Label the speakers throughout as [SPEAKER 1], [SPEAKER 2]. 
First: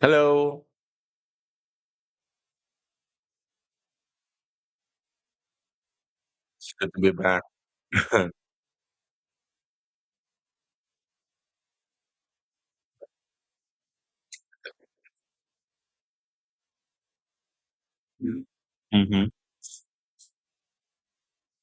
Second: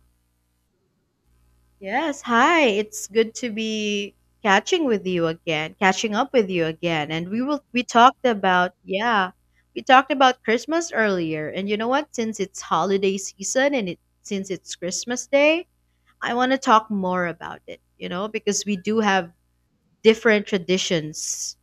[SPEAKER 1] Hello.
[SPEAKER 2] Yes, hi. It's good to be catching up with you
[SPEAKER 1] It's good to
[SPEAKER 2] again.
[SPEAKER 1] be
[SPEAKER 2] And
[SPEAKER 1] back.
[SPEAKER 2] we will we talked about, yeah, we talked about Christmas earlier. And you know what? Since it's holiday season and it since it's Christmas Day, I want to talk more about it, you know,
[SPEAKER 1] hmm
[SPEAKER 2] because we do have different traditions.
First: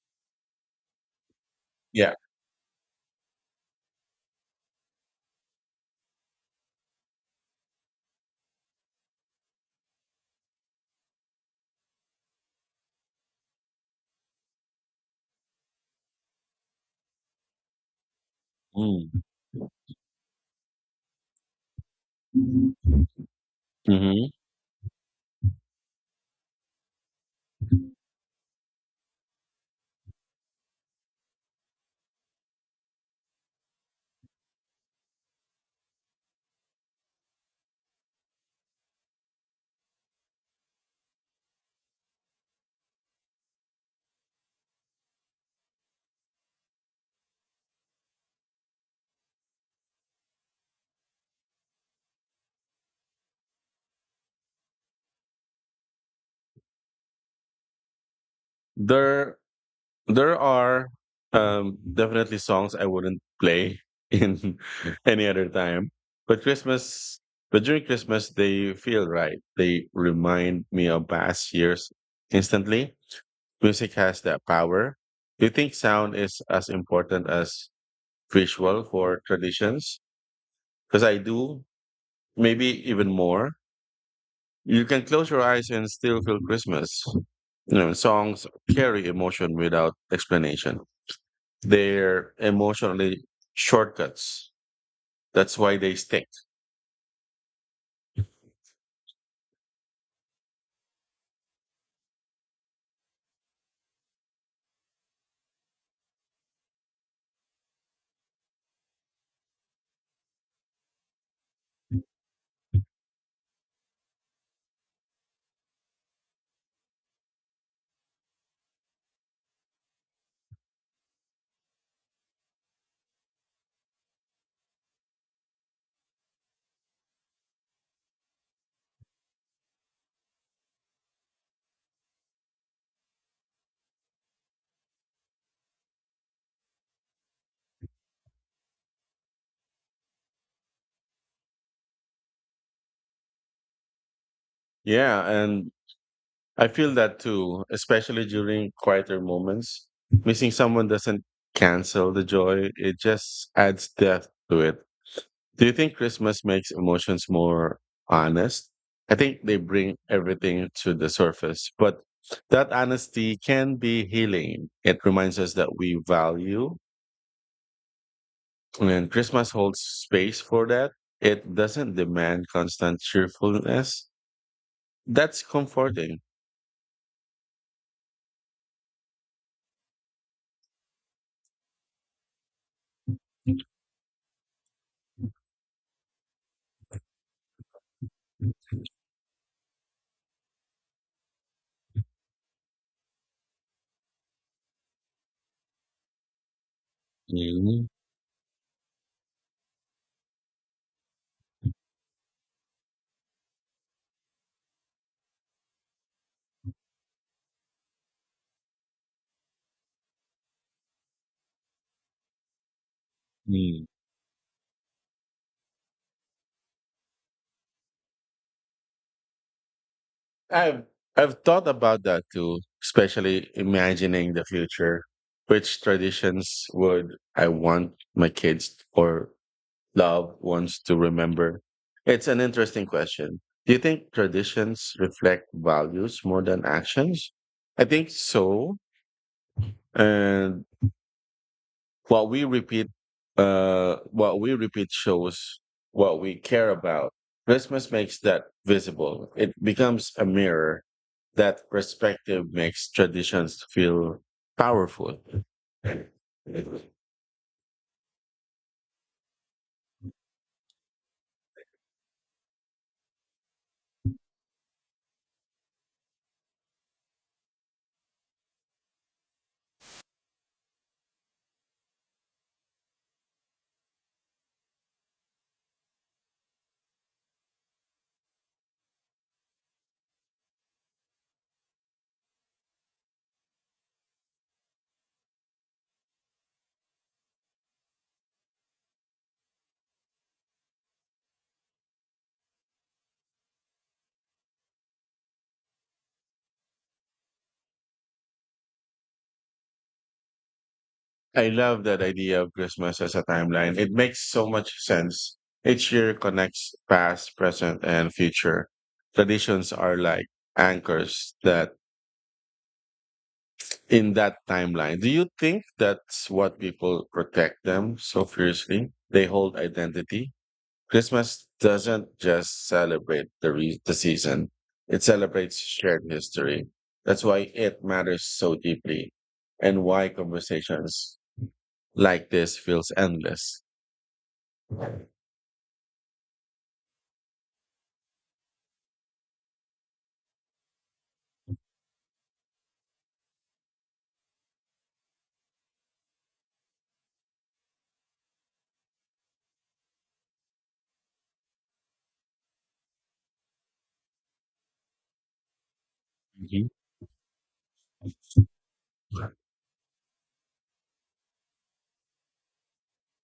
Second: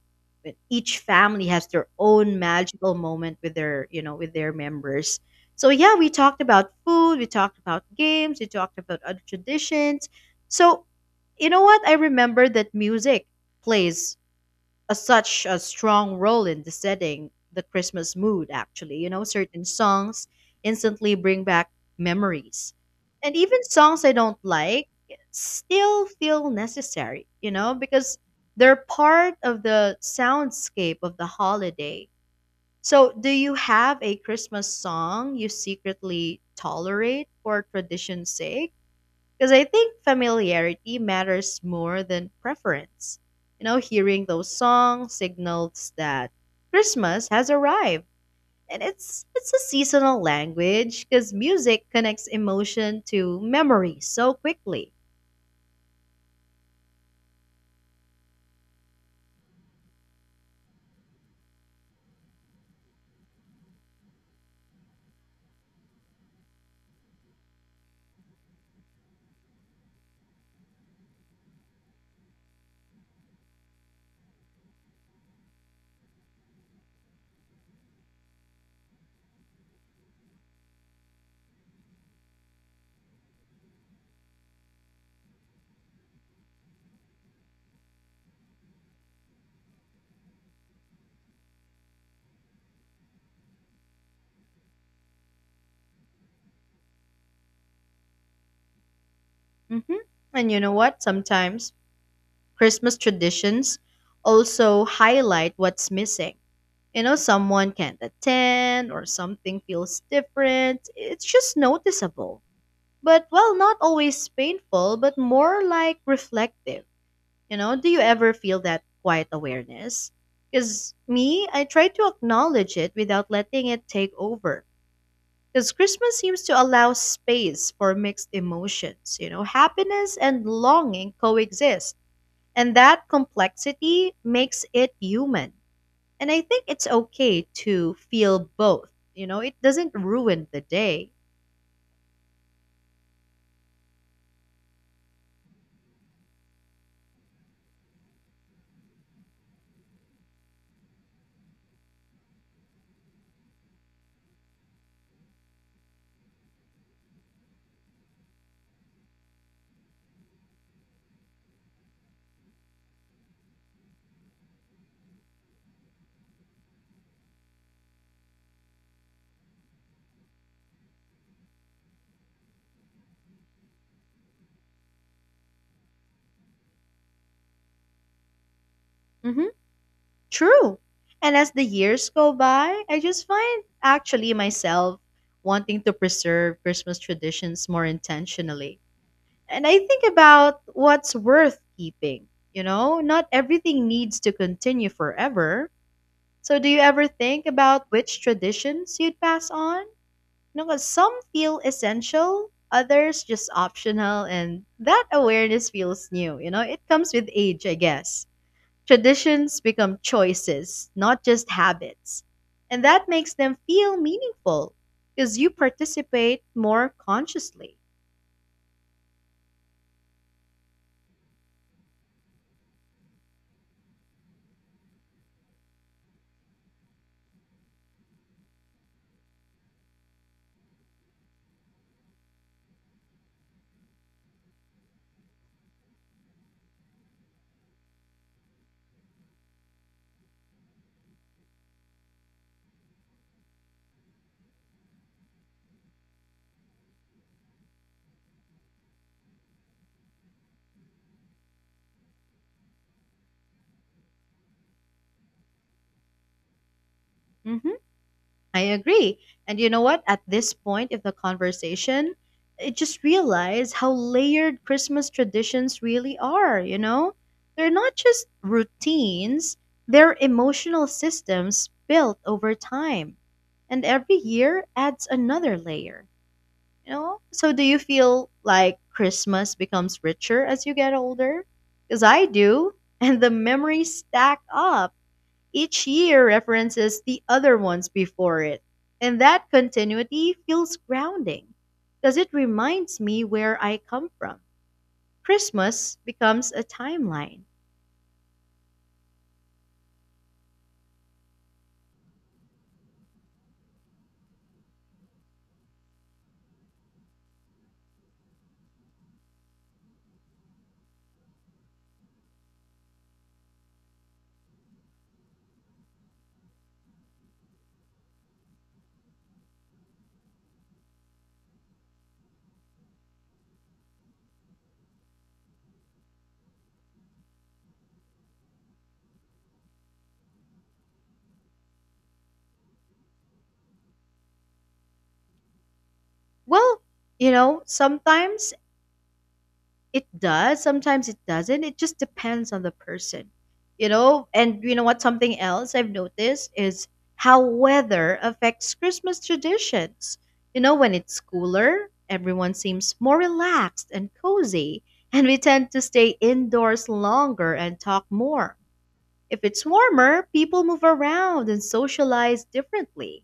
[SPEAKER 2] Each family has their
[SPEAKER 1] Yeah.
[SPEAKER 2] own magical moment with with their members. So yeah, we talked about food, we talked about games, we talked about other traditions. So you know what? I remember that music plays a such a strong role in the setting the Christmas mood actually. You
[SPEAKER 1] Mm.
[SPEAKER 2] know, certain songs instantly bring back memories.
[SPEAKER 1] hmm
[SPEAKER 2] And even songs I don't like still feel necessary, you know, because they're part of the soundscape of the holiday. So, do you have a Christmas song you secretly tolerate for tradition's sake? Because I think familiarity matters more than preference. You know, hearing those songs signals that Christmas has arrived. And it's a seasonal language because music connects emotion to memory so quickly.
[SPEAKER 1] There, there are definitely songs I wouldn't play in any other time. But Christmas, but during Christmas, they feel right. They remind me of past years instantly. Music has that power. Do you think sound is as important as visual for traditions? Because I do, maybe even more. You can close your eyes and still feel Christmas. You know, songs carry emotion without explanation. They're emotionally shortcuts. That's why they stick.
[SPEAKER 2] hmm And you know what? Sometimes Christmas traditions also highlight what's missing. You know, someone can't attend or something feels different. It's just noticeable, but not always painful, but more like reflective. You know, do you ever feel that quiet awareness? Because me, I try to acknowledge it without letting it take over. Because Christmas seems to allow space for mixed emotions. You know, happiness and longing coexist. And that complexity makes it human. And I think it's okay to feel both. You know, it doesn't ruin the day.
[SPEAKER 1] Yeah, and I feel that too, especially during quieter moments. Missing someone doesn't cancel the joy, it just adds depth to it. Do you think Christmas makes emotions more honest? I think they bring everything to the surface, but that honesty can be healing. It reminds us that we value, and Christmas holds space for that. It doesn't demand constant cheerfulness. That's comforting.
[SPEAKER 2] hmm True. And as the years go by, I just find actually myself wanting to preserve Christmas traditions more intentionally. And I think about what's worth keeping. You know, not everything needs to continue forever. So, do you ever think
[SPEAKER 1] Mm,
[SPEAKER 2] about which traditions you'd pass on? You Because some feel essential, others just optional, and that awareness feels new. You know, it comes with age, I guess. Traditions become choices, not just habits. And that makes them
[SPEAKER 1] mm.
[SPEAKER 2] feel meaningful because you participate more consciously.
[SPEAKER 1] I've I've thought about that too, especially imagining the future. Which traditions would I want my kids or love wants to remember? It's an interesting question. Do you think traditions reflect values more than actions? I think so. And what we repeat, what we repeat shows what we care about. Christmas makes that visible. It becomes a mirror. That perspective makes traditions feel powerful.
[SPEAKER 2] hmm I agree. And you know what? At this point of the conversation, I just realize how layered Christmas traditions really are, you know? They're not just routines, they're emotional systems built over time. And every year adds another layer. You know? So do you feel like Christmas becomes richer as you get older? Because I do, and the memories stack up. Each year references the other ones before it. And that continuity feels grounding because it reminds me where I come from. Christmas becomes a timeline.
[SPEAKER 1] I love that idea of Christmas as a timeline. It makes so much sense. Each year connects past, present, and future. Traditions are like anchors that in that timeline. Do you think that's what people protect them so fiercely? They hold identity. Christmas doesn't just celebrate the season. It celebrates shared history. That's why it matters so deeply, and why conversations like this feels endless. Mhm.
[SPEAKER 2] Well, you know, sometimes it does. Sometimes it doesn't. It just depends on the person, you know? And you know what? Something else I've noticed is how weather affects Christmas traditions. You know, when it's cooler, everyone seems more relaxed and cozy, and we tend to stay indoors longer and talk more. If it's warmer, people move around and socialize differently.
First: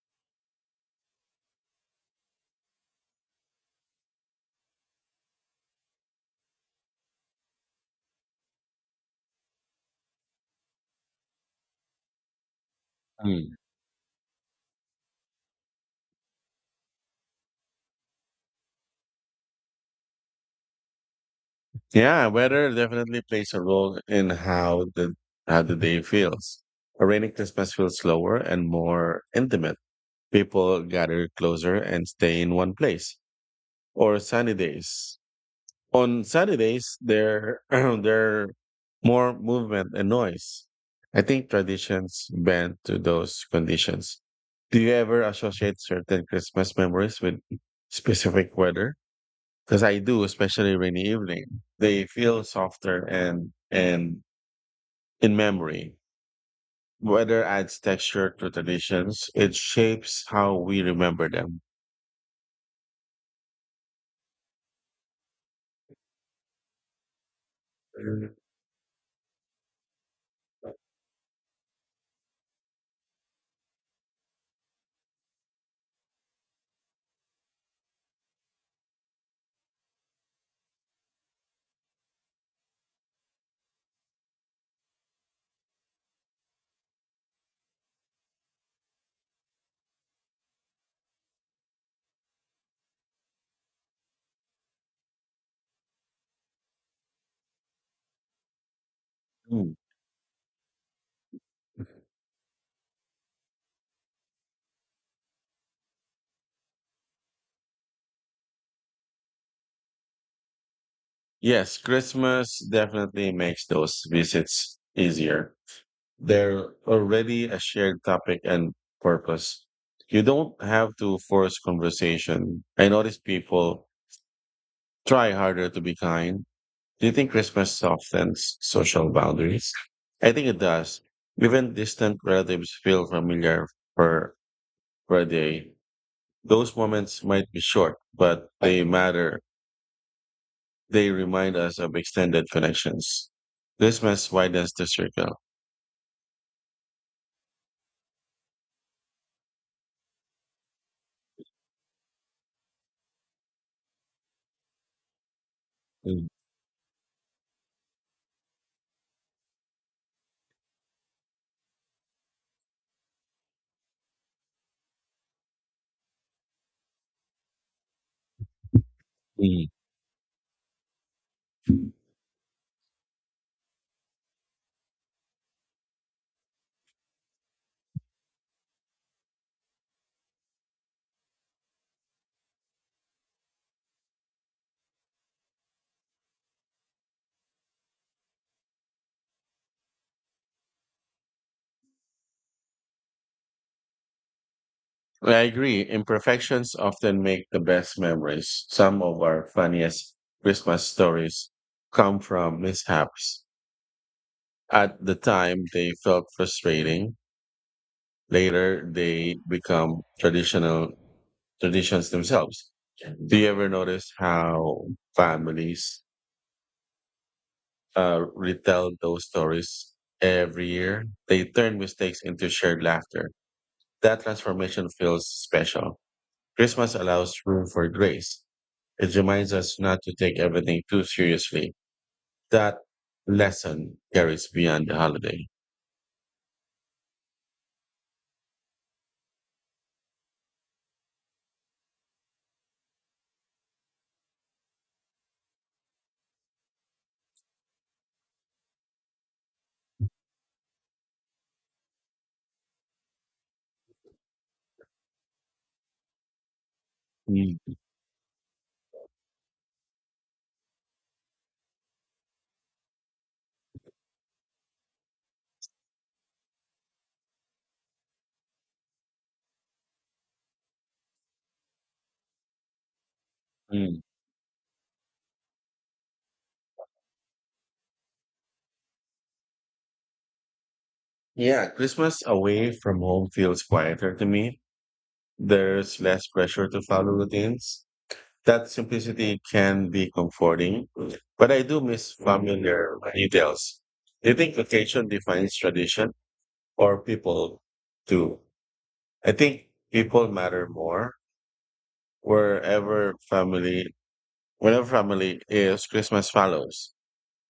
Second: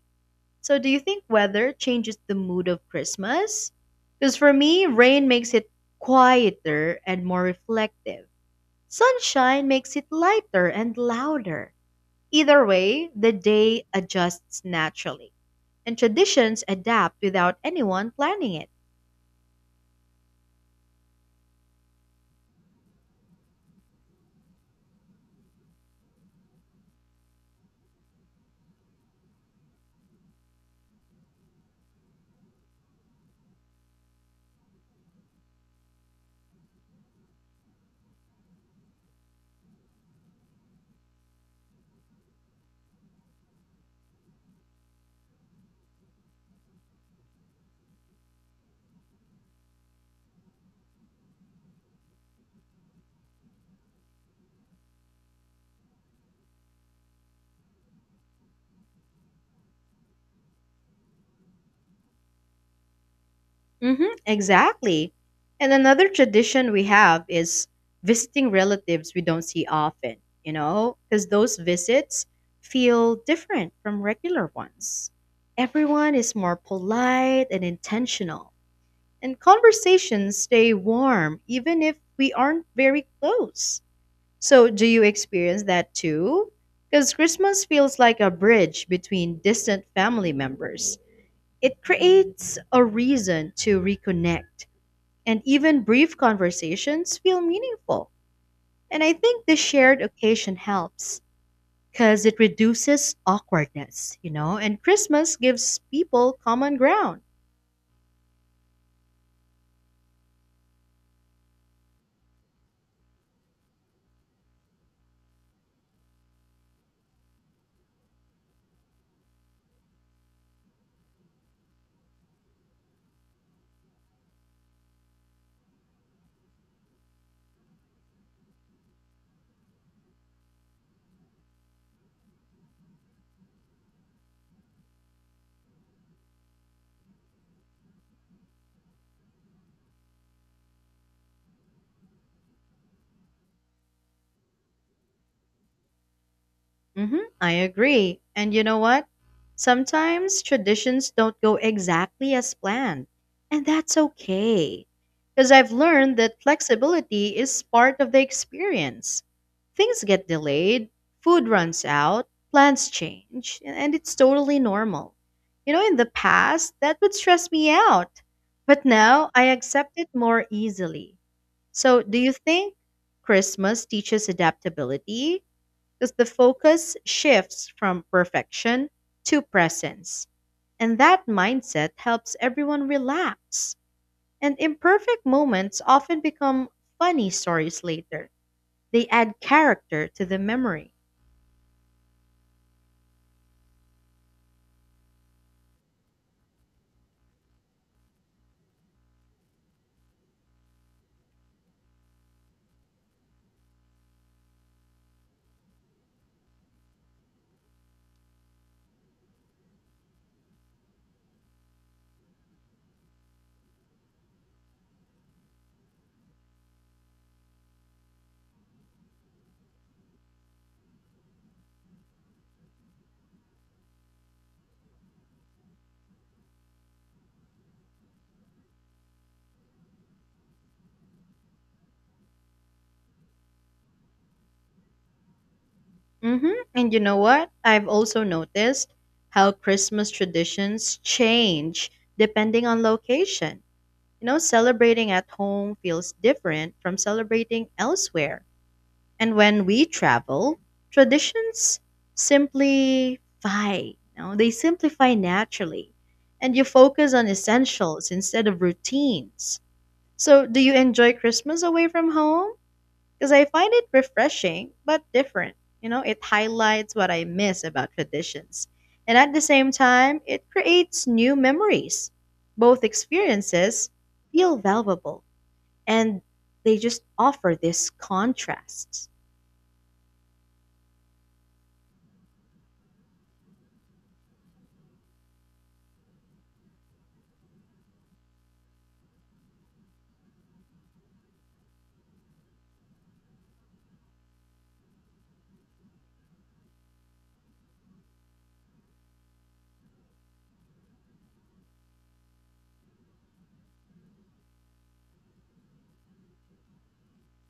[SPEAKER 2] So, do you think weather changes the mood of Christmas? Because for me, rain makes it quieter and more reflective. Sunshine makes it lighter and louder. Either way, the
[SPEAKER 1] Mm.
[SPEAKER 2] day adjusts naturally, and traditions adapt without anyone planning it.
[SPEAKER 1] Yeah, weather definitely plays a role in how the day feels. A rainy Christmas feels slower and more intimate. People gather closer and stay in one place. Or sunny days on Saturdays, there there more movement and noise. I think traditions bend to those conditions. Do you ever associate certain Christmas memories with specific weather? Because I do, especially rainy evening. They feel softer and in memory. Weather adds texture to traditions. It shapes how we remember them.
[SPEAKER 2] Mm-hmm, exactly. And another tradition we have is visiting relatives we don't see often, you know, because those visits feel different from regular ones. Everyone is more polite and intentional, and conversations stay warm even if we aren't very close. So, do you experience that too? Because Christmas feels like a bridge between distant family members. It creates a reason to reconnect and even brief conversations feel meaningful. And I think the
[SPEAKER 1] Mm.
[SPEAKER 2] shared occasion helps because it reduces awkwardness, you know, and Christmas gives people common ground.
[SPEAKER 1] Yes, Christmas definitely makes those visits easier. They're already a shared topic and purpose. You don't have to force conversation. I notice people try harder to be kind. Do you think Christmas softens social boundaries? I think it does. Even distant relatives feel familiar for per day. Those moments might be short, but they matter. They remind us of extended connections. This mess widens the circle.
[SPEAKER 2] I agree. And you know what? Sometimes traditions don't go exactly as planned, and that's okay. Because I've learned
[SPEAKER 1] Mm,
[SPEAKER 2] that flexibility is part of the experience. Things get delayed, food runs out, plans change, and it's totally normal. You know, in the past, that would stress me out, but now I accept it more easily.
[SPEAKER 1] mm.
[SPEAKER 2] So, do you think Christmas teaches adaptability? Because the focus shifts from perfection to presence. And that mindset helps everyone relax. And imperfect moments often become funny stories later. They add character to the memory.
[SPEAKER 1] Well, I agree. Imperfections often make the best memories. Some of our funniest Christmas stories come from mishaps. At the time, they felt frustrating. Later, they become traditional traditions themselves. Do you ever notice how families retell those stories every year? They turn mistakes into shared laughter. That transformation feels special. Christmas allows room for grace. It reminds us not to take everything too seriously. That lesson carries beyond the holiday.
[SPEAKER 2] And you know what? I've also noticed how Christmas traditions change depending on location. You know, celebrating at home feels different from celebrating elsewhere. And when we travel, traditions simplify. You know, they simplify naturally. And you focus on
[SPEAKER 1] Mm,
[SPEAKER 2] essentials instead of routines. So, do you enjoy Christmas away from home? Because I find it refreshing but different. You know, it highlights what I miss about traditions. And at the same time, it creates new memories. Both experiences
[SPEAKER 1] mm.
[SPEAKER 2] feel valuable and they just offer this contrast.
[SPEAKER 1] Yeah, Christmas away from home feels quieter to me. There's less pressure to follow routines. That simplicity can be comforting, but I do miss familiar details. Do you think occasion defines tradition or people do? I think people matter more wherever family, whenever family is, Christmas follows.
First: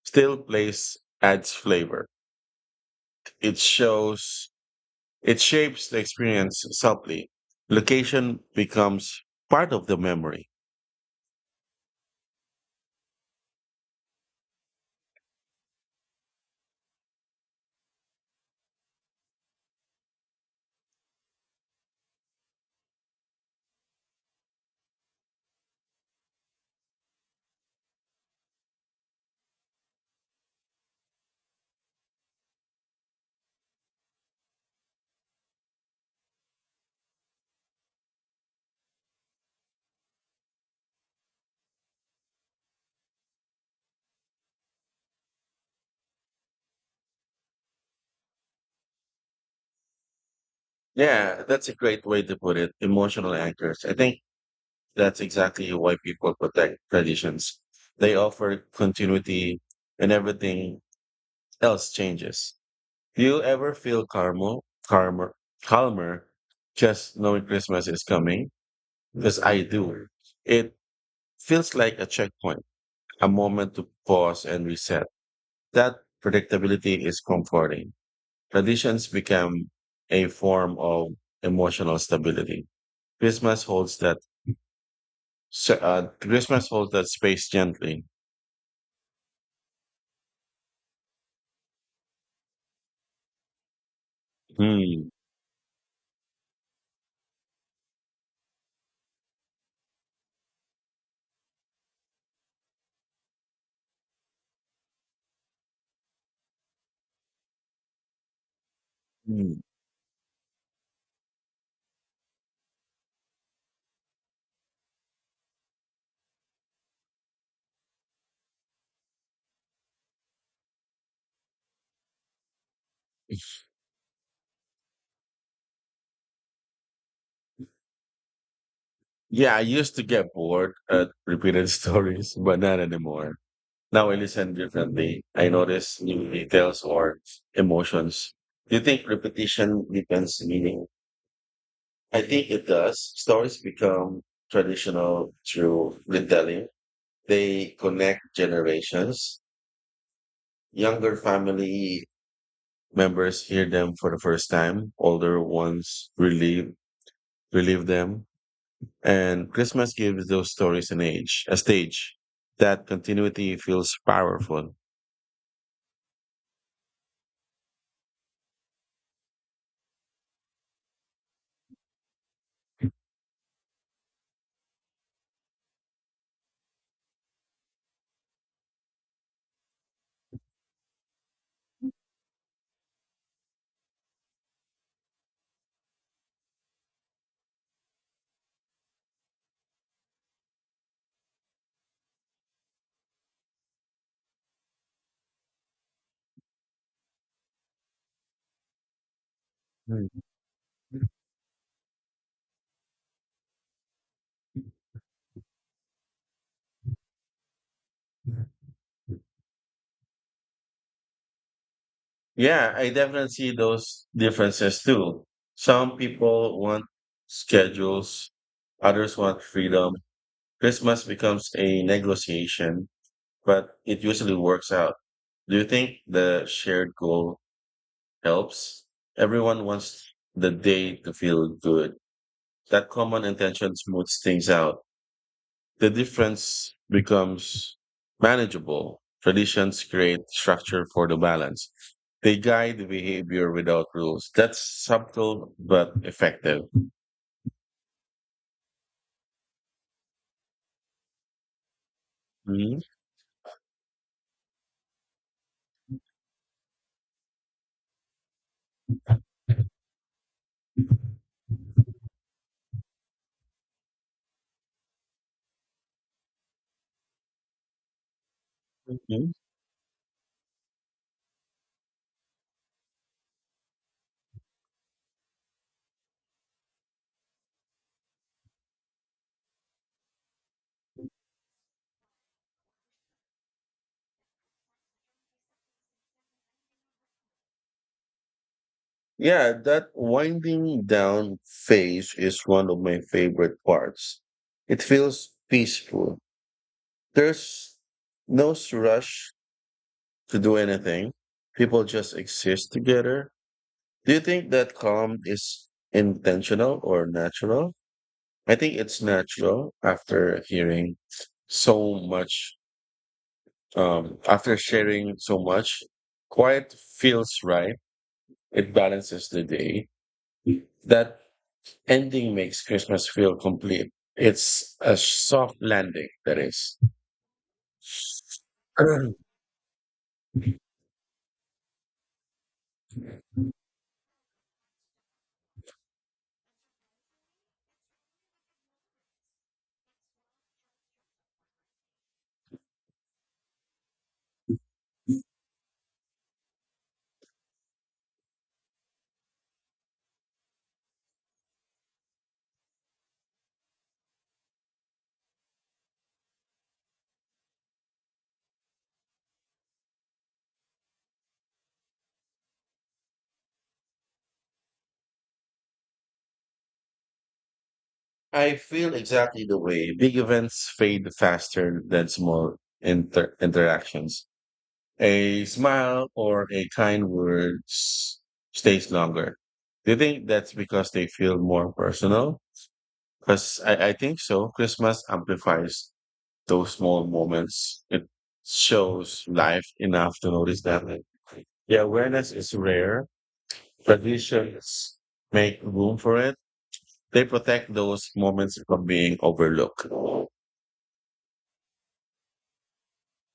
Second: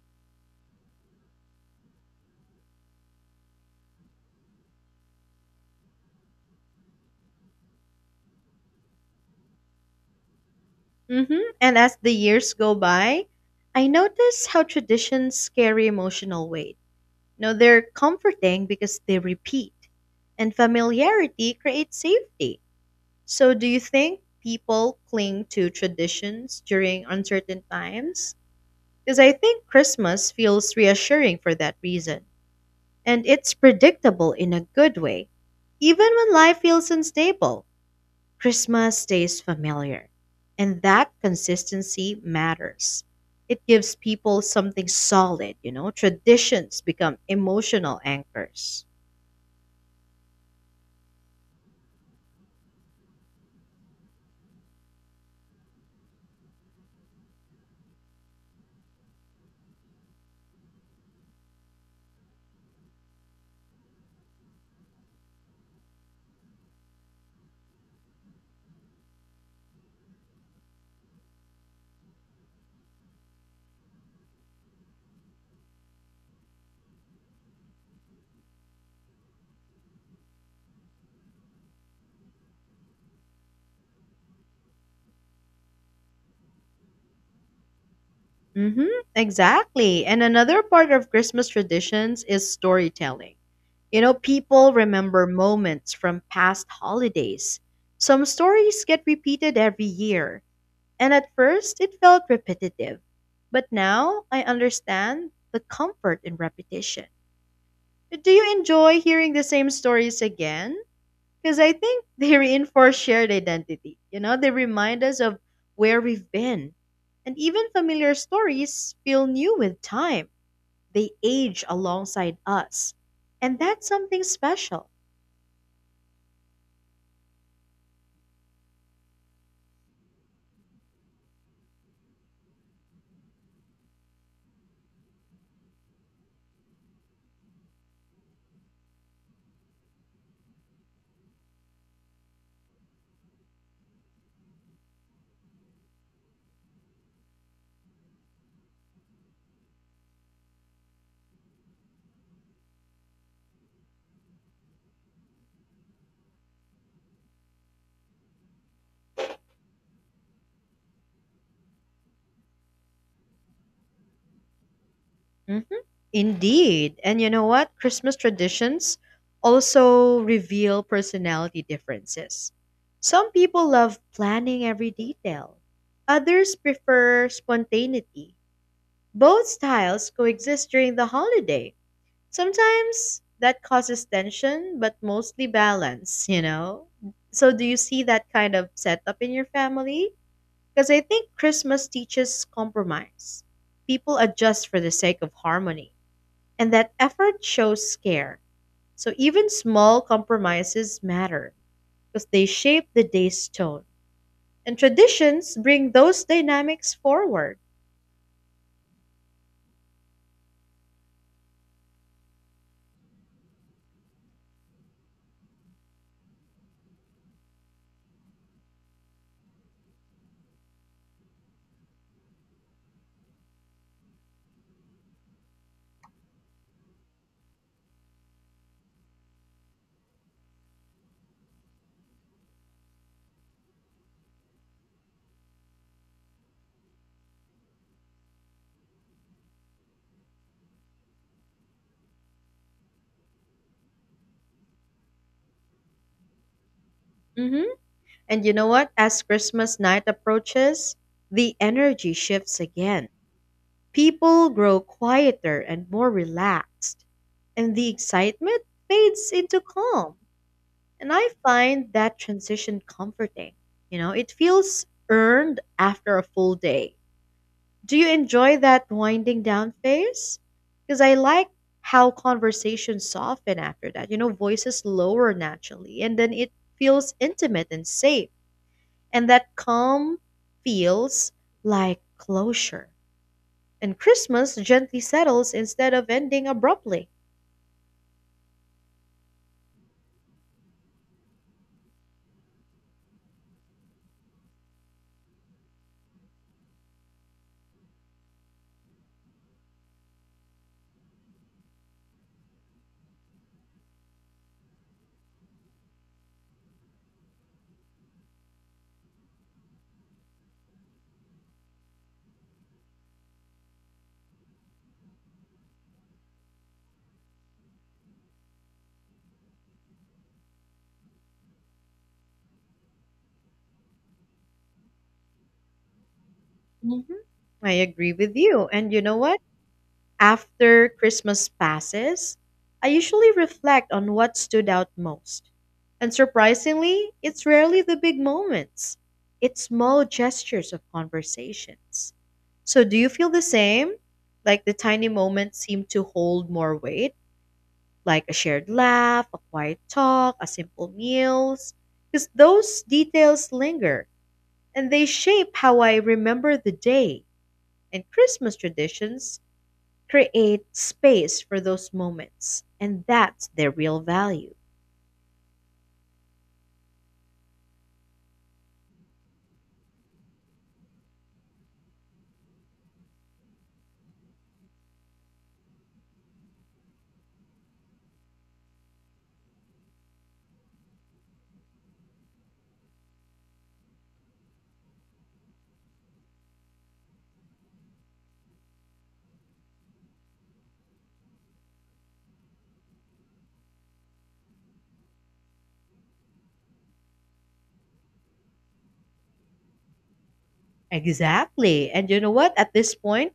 [SPEAKER 1] Still place adds flavor. It shows, it shapes the experience subtly. Location becomes part of the memory.
[SPEAKER 2] hmm And as the years go by, I notice how traditions carry emotional weight. No, they're comforting because they repeat, and familiarity creates safety. So, do you think people cling to traditions during uncertain times? Because I think Christmas feels reassuring for that reason, and it's predictable in a good way, even when life feels unstable. Christmas stays familiar, and that consistency matters. It gives people something solid, you know. Traditions become emotional anchors.
[SPEAKER 1] Yeah, that's a great way to put it. Emotional anchors. I think that's exactly why people protect traditions. They offer continuity and everything else changes. Do you ever feel calmer, calmer just knowing Christmas is coming? Because I do. It feels like a checkpoint, a moment to pause and reset. That predictability is comforting. Traditions become a form of emotional stability. Christmas holds that. Christmas holds that space gently.
[SPEAKER 2] Mhm, exactly. And another part of Christmas traditions is storytelling. You know, people
[SPEAKER 1] Hmm.
[SPEAKER 2] remember moments from past holidays. Some stories get repeated every year, and at first it felt repetitive. But now I understand the comfort in repetition. Do you enjoy hearing the
[SPEAKER 1] Hmm.
[SPEAKER 2] same stories again? Because I think they reinforce shared identity. You know, they remind us of where we've been. And even familiar stories feel new with time, they age alongside us. And that's something special.
[SPEAKER 1] Yeah, I used to get bored at repeated stories, but not anymore. Now I listen differently. I notice new details or emotions. Do you think repetition deepens meaning? I think it does. Stories become traditional through retelling. They connect generations. Younger family members hear them for the first time. Older ones relive them. And Christmas gives those stories a stage. That continuity feels powerful.
[SPEAKER 2] hmm Indeed. And you know what? Christmas traditions also reveal personality differences. Some people love planning every detail, others prefer spontaneity. Both styles coexist during the holiday. Sometimes that causes tension, but mostly balance, you know? So, do you see that kind of setup in your family? Because I think Christmas teaches compromise. People adjust for the sake of harmony, and that effort shows care. So even small
[SPEAKER 1] Mm.
[SPEAKER 2] compromises matter because they shape the day's tone. And traditions bring those dynamics forward.
[SPEAKER 1] Yeah, I definitely see those differences too. Some people want schedules, others want freedom. Christmas becomes a negotiation, but it usually works out. Do you think the shared goal helps? Everyone wants the day to feel good. That common intention smooths things out. The difference becomes manageable. Traditions create structure for the balance. They guide the behavior without rules. That's subtle but effective.
[SPEAKER 2] hmm And you know what? As Christmas night approaches, the energy shifts
[SPEAKER 1] Mhm.
[SPEAKER 2] again. People grow quieter and more relaxed, and the excitement fades into calm. And I find that transition comforting. You know, it feels earned after a full day. Do you enjoy that
[SPEAKER 1] Mhm.
[SPEAKER 2] winding down phase? Because I like how conversations soften after that. You know, voices lower naturally, and then it feels intimate and safe. And that calm feels like closure. And Christmas gently settles instead of ending abruptly.
[SPEAKER 1] Yeah, that winding down phase is one of my favorite parts. It feels peaceful. There's no rush to do anything. People just exist together. Do you think that calm is intentional or natural? I think it's natural after so much, after sharing so much. Quiet feels right. It balances the day. That ending makes Christmas feel complete. It's a soft landing, that is.
[SPEAKER 2] hmm I agree with you. And you know what? After Christmas passes, I usually reflect on what stood out most. And surprisingly, it's rarely the big moments, it's small gestures of conversations. So, do you feel the same? Like the tiny moments seem to hold more weight, like a shared laugh, a quiet talk, a simple meals? Because those details linger and they shape how I remember the day. And Christmas traditions create space for those moments. And that's their real value.
[SPEAKER 1] I feel exactly the way. Big events fade faster than small interactions. A smile or a kind word stays longer. Do you think that's because they feel more personal? Because I think so. Christmas amplifies those small moments. It shows life enough to notice that. The awareness is rare. Traditions make room for it. They protect those moments from being overlooked.
[SPEAKER 2] Exactly. And you know what? At this point,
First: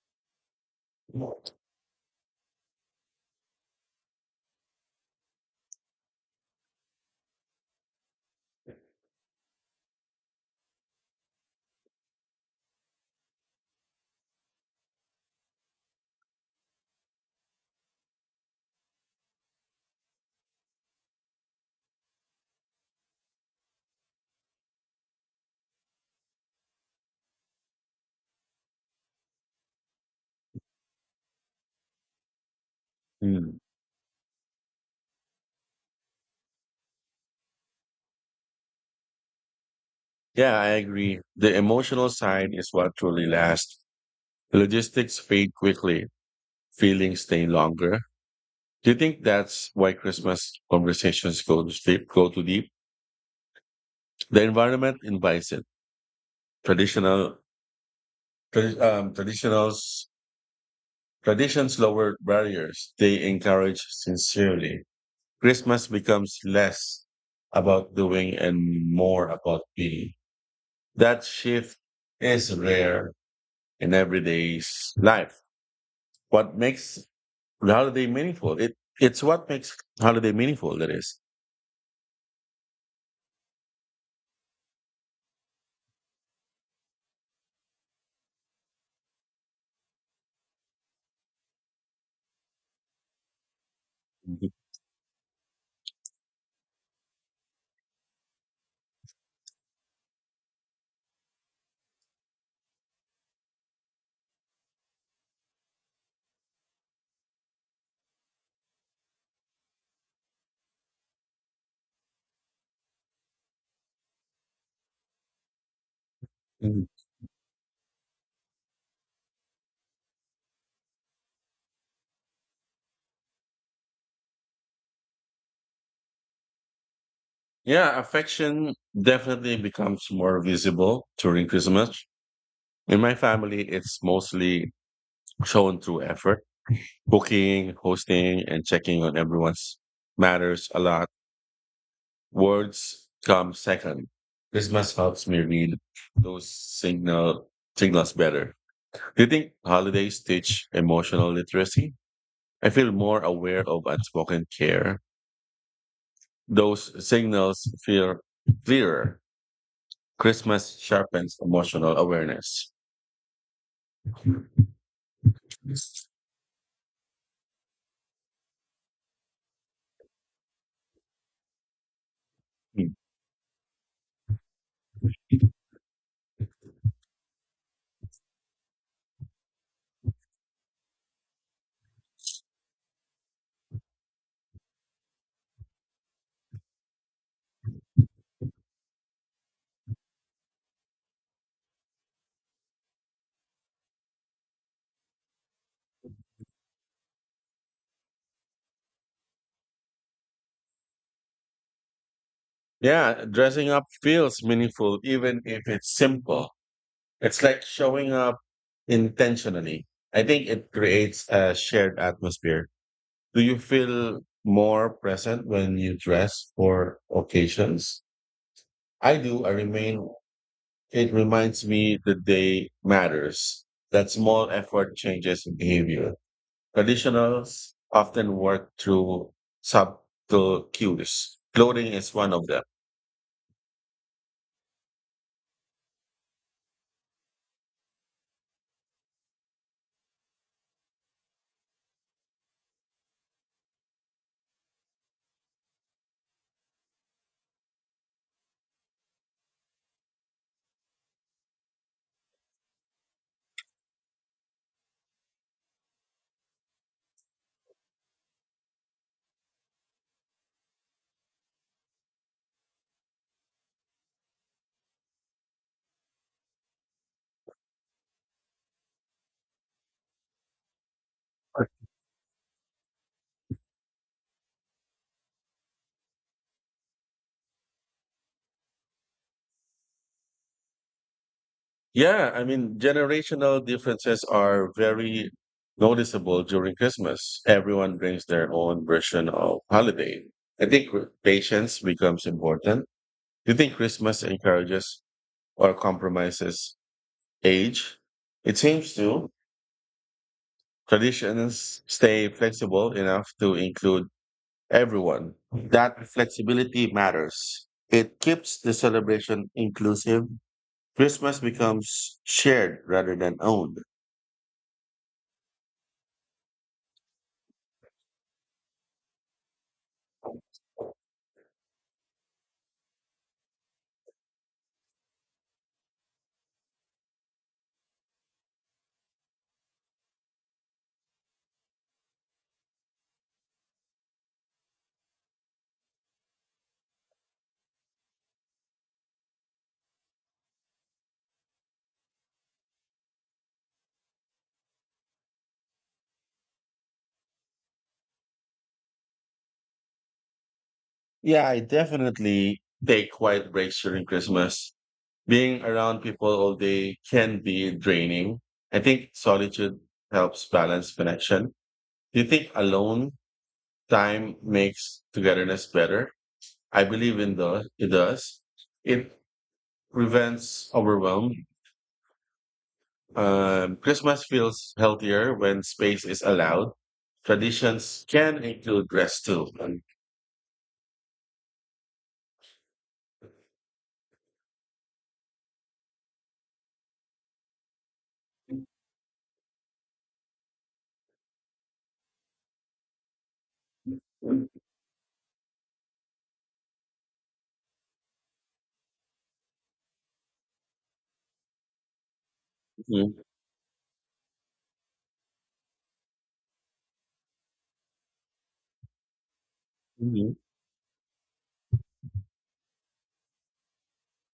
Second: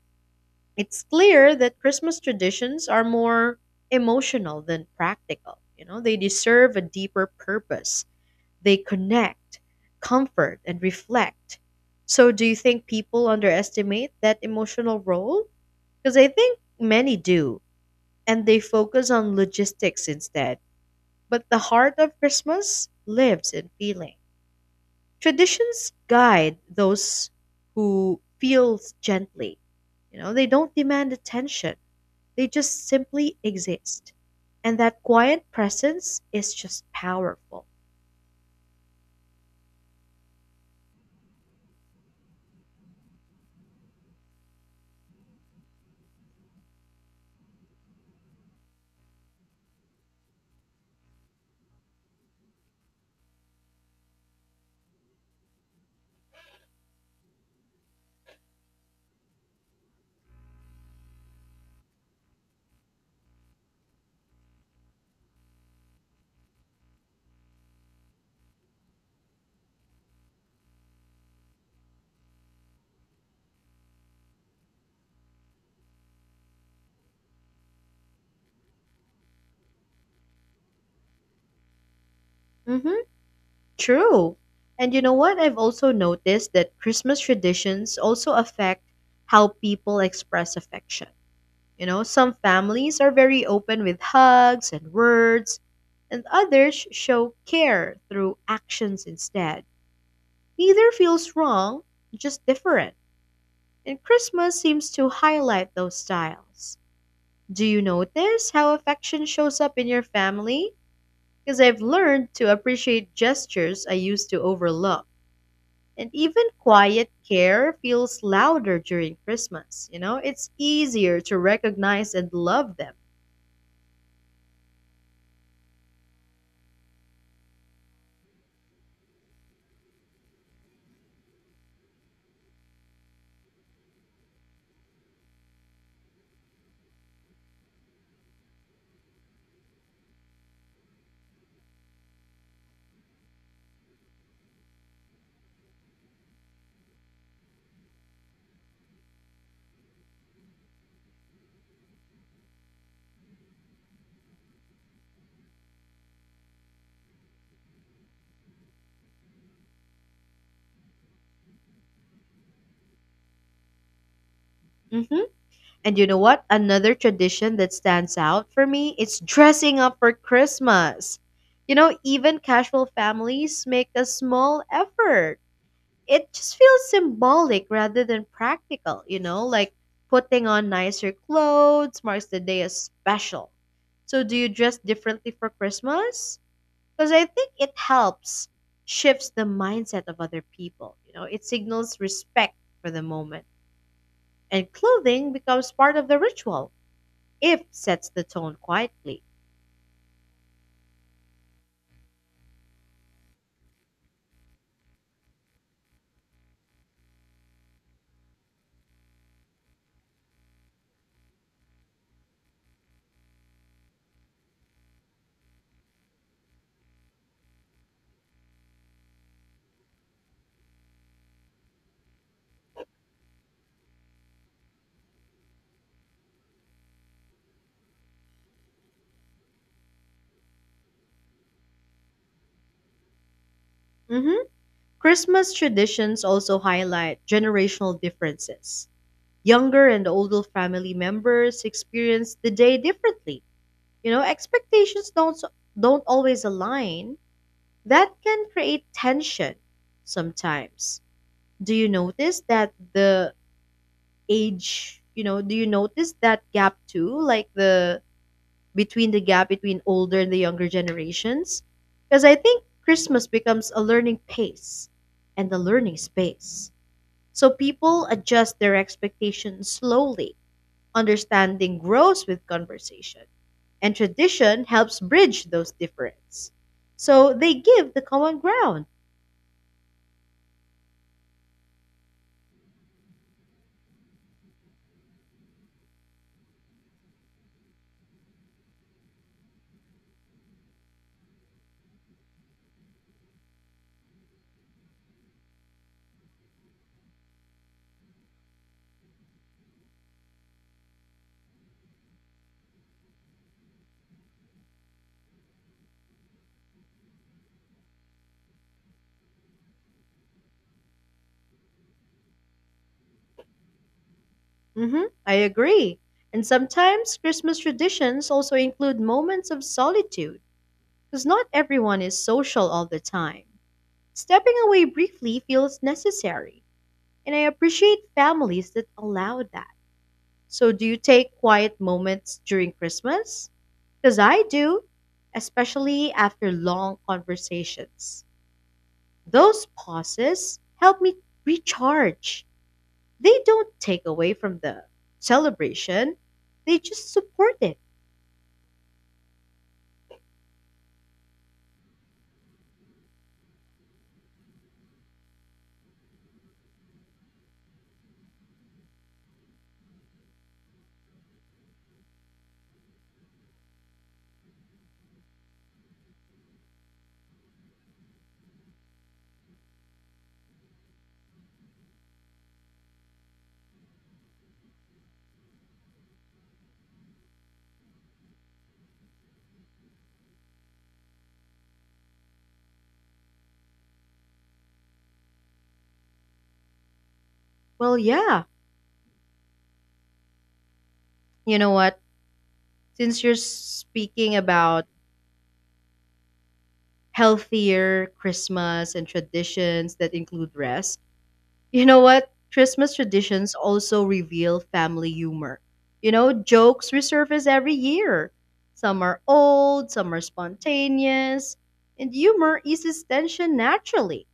[SPEAKER 2] it's clear that Christmas traditions are more emotional than practical. You know, they deserve a deeper purpose.
[SPEAKER 1] Yeah.
[SPEAKER 2] They connect, comfort, and reflect. So, do you think people underestimate that emotional role? Because I think many do, and they focus on logistics instead. But the heart of Christmas lives in feeling. Traditions guide those who feel gently. You know, they don't demand attention. They just simply
[SPEAKER 1] Mm.
[SPEAKER 2] exist. And that quiet presence is just powerful.
[SPEAKER 1] Yeah, I agree. The emotional side is what truly lasts. Logistics fade quickly, feelings stay longer. Do you think that's why Christmas conversations go too deep? The environment invites it. Traditional, tra- traditionals Traditions lower barriers, they encourage sincerely. Christmas becomes less about doing and more about being. That shift is rare in everyday's life. What makes the holiday meaningful? It it's what makes holiday meaningful, that is.
[SPEAKER 2] Mm-hmm, true. And you know what? I've also noticed that Christmas traditions also affect how people express affection. You know, some families are very open with
[SPEAKER 1] Mhm.
[SPEAKER 2] hugs and words, and others show care through actions instead. Neither feels wrong, just different. And Christmas seems to highlight those styles. Do you notice how affection shows up in your family? Because I've learned to appreciate gestures I used to overlook. And even
[SPEAKER 1] Mhm.
[SPEAKER 2] quiet care feels louder during Christmas. You know, it's easier to recognize and love them.
[SPEAKER 1] Yeah, affection definitely becomes more visible during Christmas. In my family, it's mostly shown through effort booking, hosting, and checking on everyone's matters a lot. Words come second. Christmas helps me read those signals better. Do you think holidays teach emotional literacy? I feel more aware of unspoken care. Those signals feel clearer. Christmas sharpens emotional awareness. Hmm.
[SPEAKER 2] hmm And you know what? Another tradition that stands out for me is dressing up for Christmas. You know, even casual families make a small effort. It just feels symbolic rather than practical, you know, like putting on nicer clothes marks the day as special. So, do you dress differently for Christmas? Because I think it helps shifts the mindset of other people. You know, it signals respect for the moment, and clothing becomes part of the ritual if sets the tone quietly.
[SPEAKER 1] Yeah, dressing up feels meaningful even if it's simple. It's like showing up intentionally. I think it creates a shared atmosphere. Do you feel more present when you dress for occasions? I do. I remain It reminds me the day matters, that small effort changes behavior. Traditionals often work through subtle cues. Clothing is one of them.
[SPEAKER 2] hmm Christmas traditions also highlight generational differences. Younger and older family members experience the day differently. You know, expectations don't always align. That can create tension sometimes. Do you notice that the age, you know, do you notice that gap too? Like the between the gap between older and the younger generations? Because I think Christmas becomes a learning space. So people adjust their expectations slowly. Understanding grows with conversation, and tradition helps bridge those differences. So they give the common ground.
[SPEAKER 1] Yeah, I mean, generational differences are very noticeable during Christmas. Everyone brings their own version of holiday. I think patience becomes important. Do you think Christmas encourages or compromises age? It seems to. Traditions stay flexible enough to include everyone. That flexibility matters. It keeps the celebration inclusive. Christmas becomes shared rather than owned.
[SPEAKER 2] I agree. And sometimes Christmas traditions also include moments of solitude because not everyone is social all the time. Stepping away briefly feels necessary, and I appreciate families that allow that. So, do you take quiet moments during Christmas? Because I do, especially after long conversations. Those pauses help me recharge. They don't take away from the celebration, they just support it.
[SPEAKER 1] Yeah, I definitely take quiet breaks during Christmas. Being around people all day can be draining. I think solitude helps balance connection. Do you think alone time makes togetherness better? I believe in the it does. It prevents overwhelm. Christmas feels healthier when space is allowed. Traditions can include rest too.
[SPEAKER 2] Well, yeah. You know what? Since you're speaking about healthier Christmas and traditions that include rest, you know what? Christmas
[SPEAKER 1] Mhm.
[SPEAKER 2] traditions also reveal family humor. You know, jokes resurface every year. Some are old, some are spontaneous, and humor eases tension naturally.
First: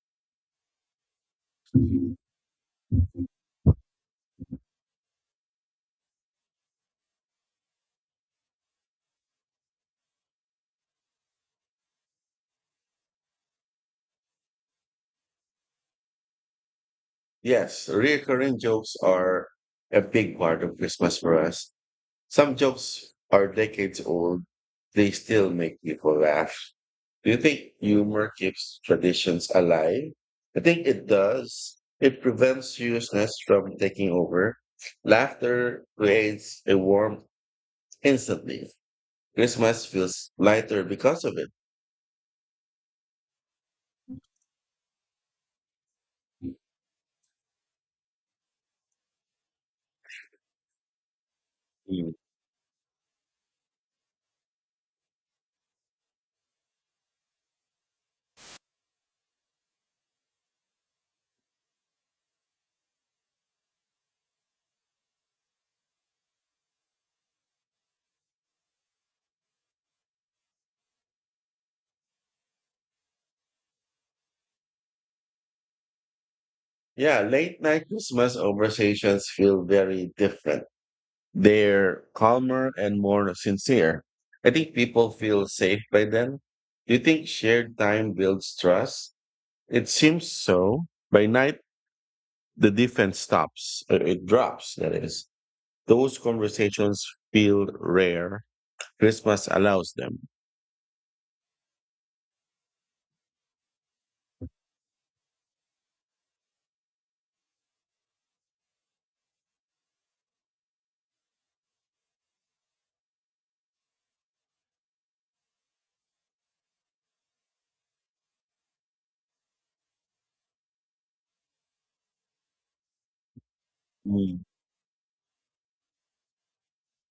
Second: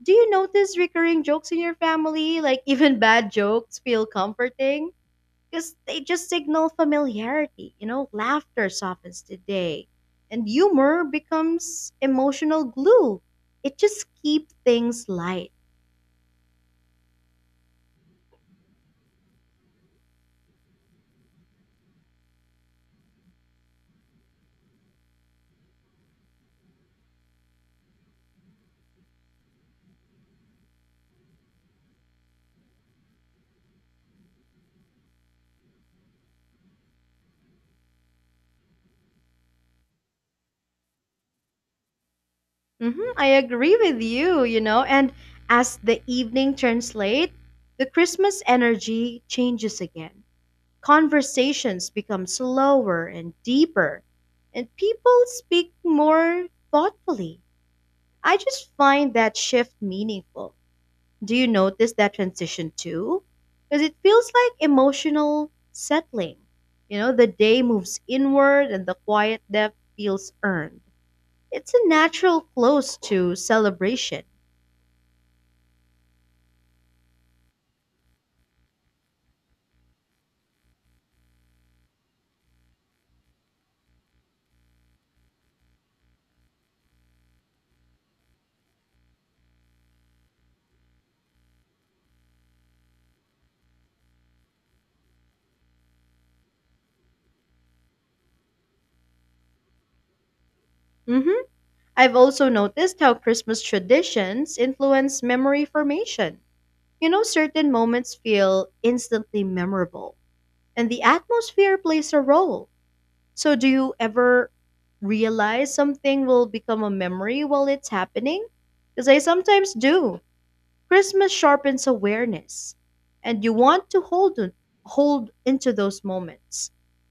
[SPEAKER 2] Do you notice recurring jokes in your
[SPEAKER 1] Mhm.
[SPEAKER 2] family? Like, even bad jokes feel comforting? Because they just signal familiarity. You know, laughter softens the day, and humor becomes emotional glue. It just keeps things light.
[SPEAKER 1] Yes, recurring jokes are a big part of Christmas for us. Some jokes are decades old, they still make people laugh. Do you think humor keeps traditions alive? I think it does. It prevents seriousness from taking over. Laughter creates a warmth instantly. Christmas feels lighter because of it.
[SPEAKER 2] I agree with you, you know, and as the evening turns late, the Christmas energy changes again. Conversations
[SPEAKER 1] Mm.
[SPEAKER 2] become slower and deeper, and people speak more thoughtfully. I just find that shift meaningful. Do you notice that transition too? Because it feels like emotional settling. You know, the day moves inward and the quiet depth feels earned. It's a natural close to celebration.
[SPEAKER 1] Yeah, late night Christmas conversations feel very different. They're calmer and more sincere. I think people feel safe by them. Do you think shared time builds trust? It seems so. By night, the defense stops. It drops, that is. Those conversations feel rare. Christmas allows them.
[SPEAKER 2] hmm I've also noticed how Christmas traditions influence memory formation. You know, certain moments feel instantly memorable, and the atmosphere plays a role. So, do you ever realize something will become a memory while it's happening? Because I sometimes do. Christmas sharpens awareness, and you want to
[SPEAKER 1] Mm.
[SPEAKER 2] hold into those moments.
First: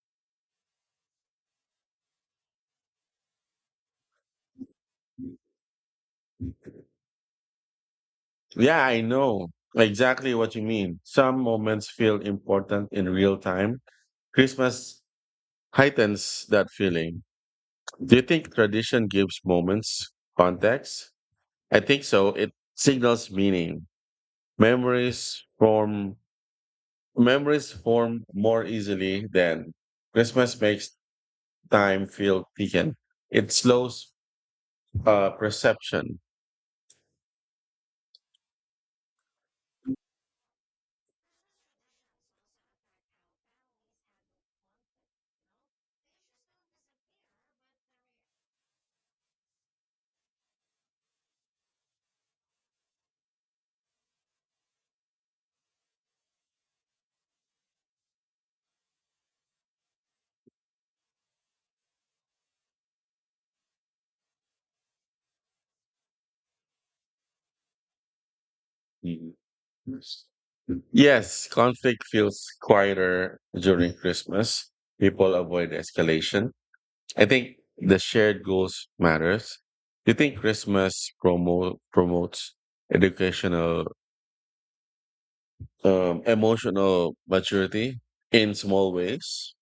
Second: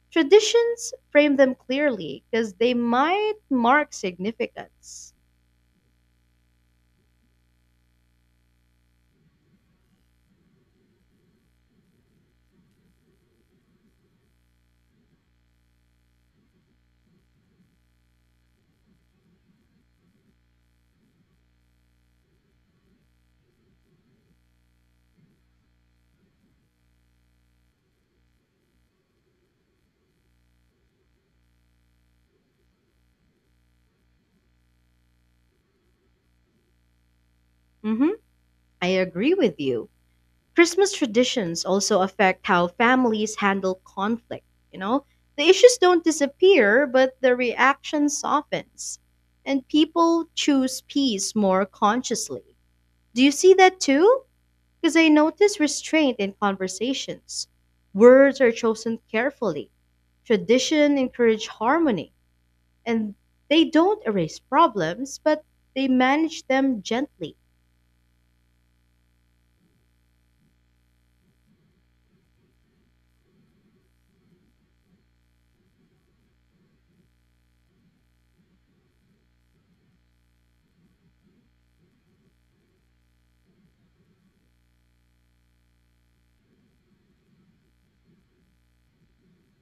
[SPEAKER 2] Traditions frame them clearly because they might mark significance.
[SPEAKER 1] Yeah, I know exactly what you mean. Some moments feel important in real time. Christmas heightens that feeling. Do you think tradition gives moments context? I think so. It signals meaning. Memories form Memories form more easily than Christmas makes time feel taken. It slows perception.
[SPEAKER 2] hmm I agree with you. Christmas traditions also affect how families handle conflict, you know? The issues don't disappear, but the reaction softens. And people choose peace more consciously. Do you see that too? Because I notice restraint in conversations. Words are chosen carefully. Tradition encourage harmony, and they don't erase problems, but they manage them gently.
[SPEAKER 1] Mhm. Yes, conflict feels quieter during Christmas. People avoid escalation. I think the shared goals matters. Do you think Christmas promotes educational emotional maturity in small ways?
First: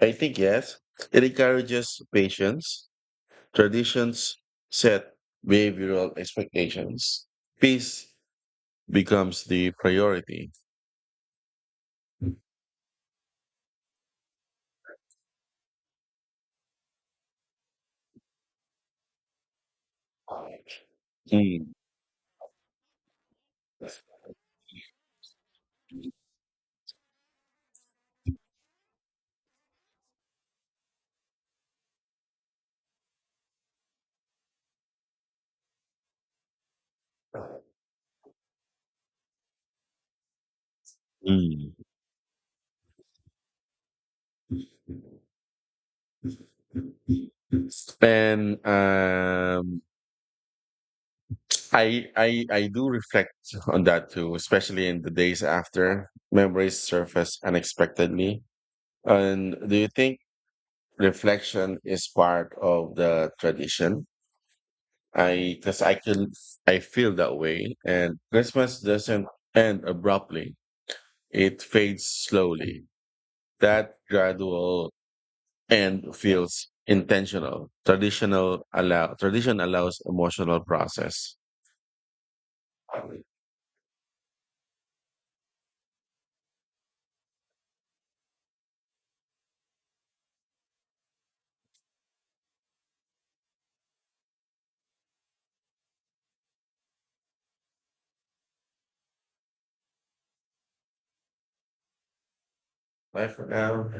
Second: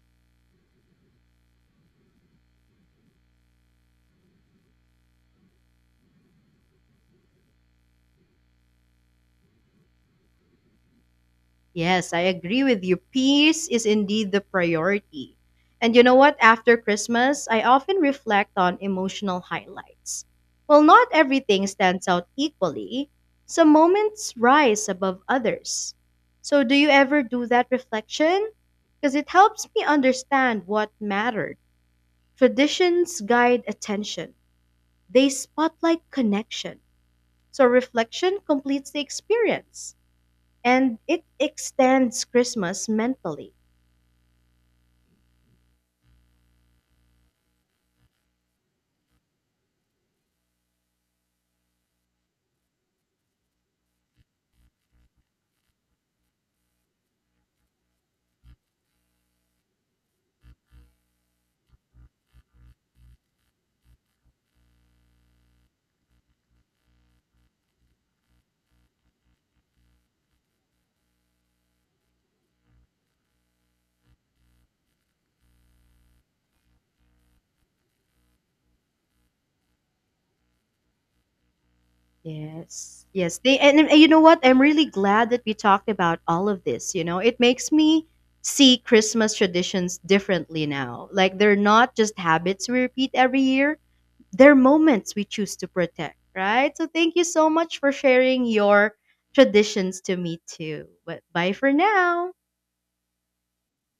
[SPEAKER 1] I think yes. It encourages patience. Traditions set behavioral expectations. Peace becomes the priority.
[SPEAKER 2] Yes, I agree with you. Peace is indeed the priority. And you know what? After Christmas, I often reflect on emotional highlights. While not everything
[SPEAKER 1] Mm,
[SPEAKER 2] stands out equally, some moments rise above others. So, do you ever do that reflection? Because it helps me understand what mattered. Traditions guide attention, they spotlight connection. So, reflection completes the experience and it
[SPEAKER 1] mm.
[SPEAKER 2] extends Christmas mentally.
[SPEAKER 1] And I do reflect on that too, especially in the days after memories surface unexpectedly. And do you think reflection is part of the tradition? I because I can I feel that way, and Christmas doesn't end abruptly. It fades slowly. That gradual end feels intentional. Tradition allows emotional process.
[SPEAKER 2] Yes, yes. They And you know what? I'm really glad that we talked about all of this. You know, it makes me see Christmas traditions differently now. Like they're not just habits we repeat every year; they're moments we choose to protect. Right. So thank you so much for sharing your traditions to me too. But bye for now.
[SPEAKER 1] Bye for now.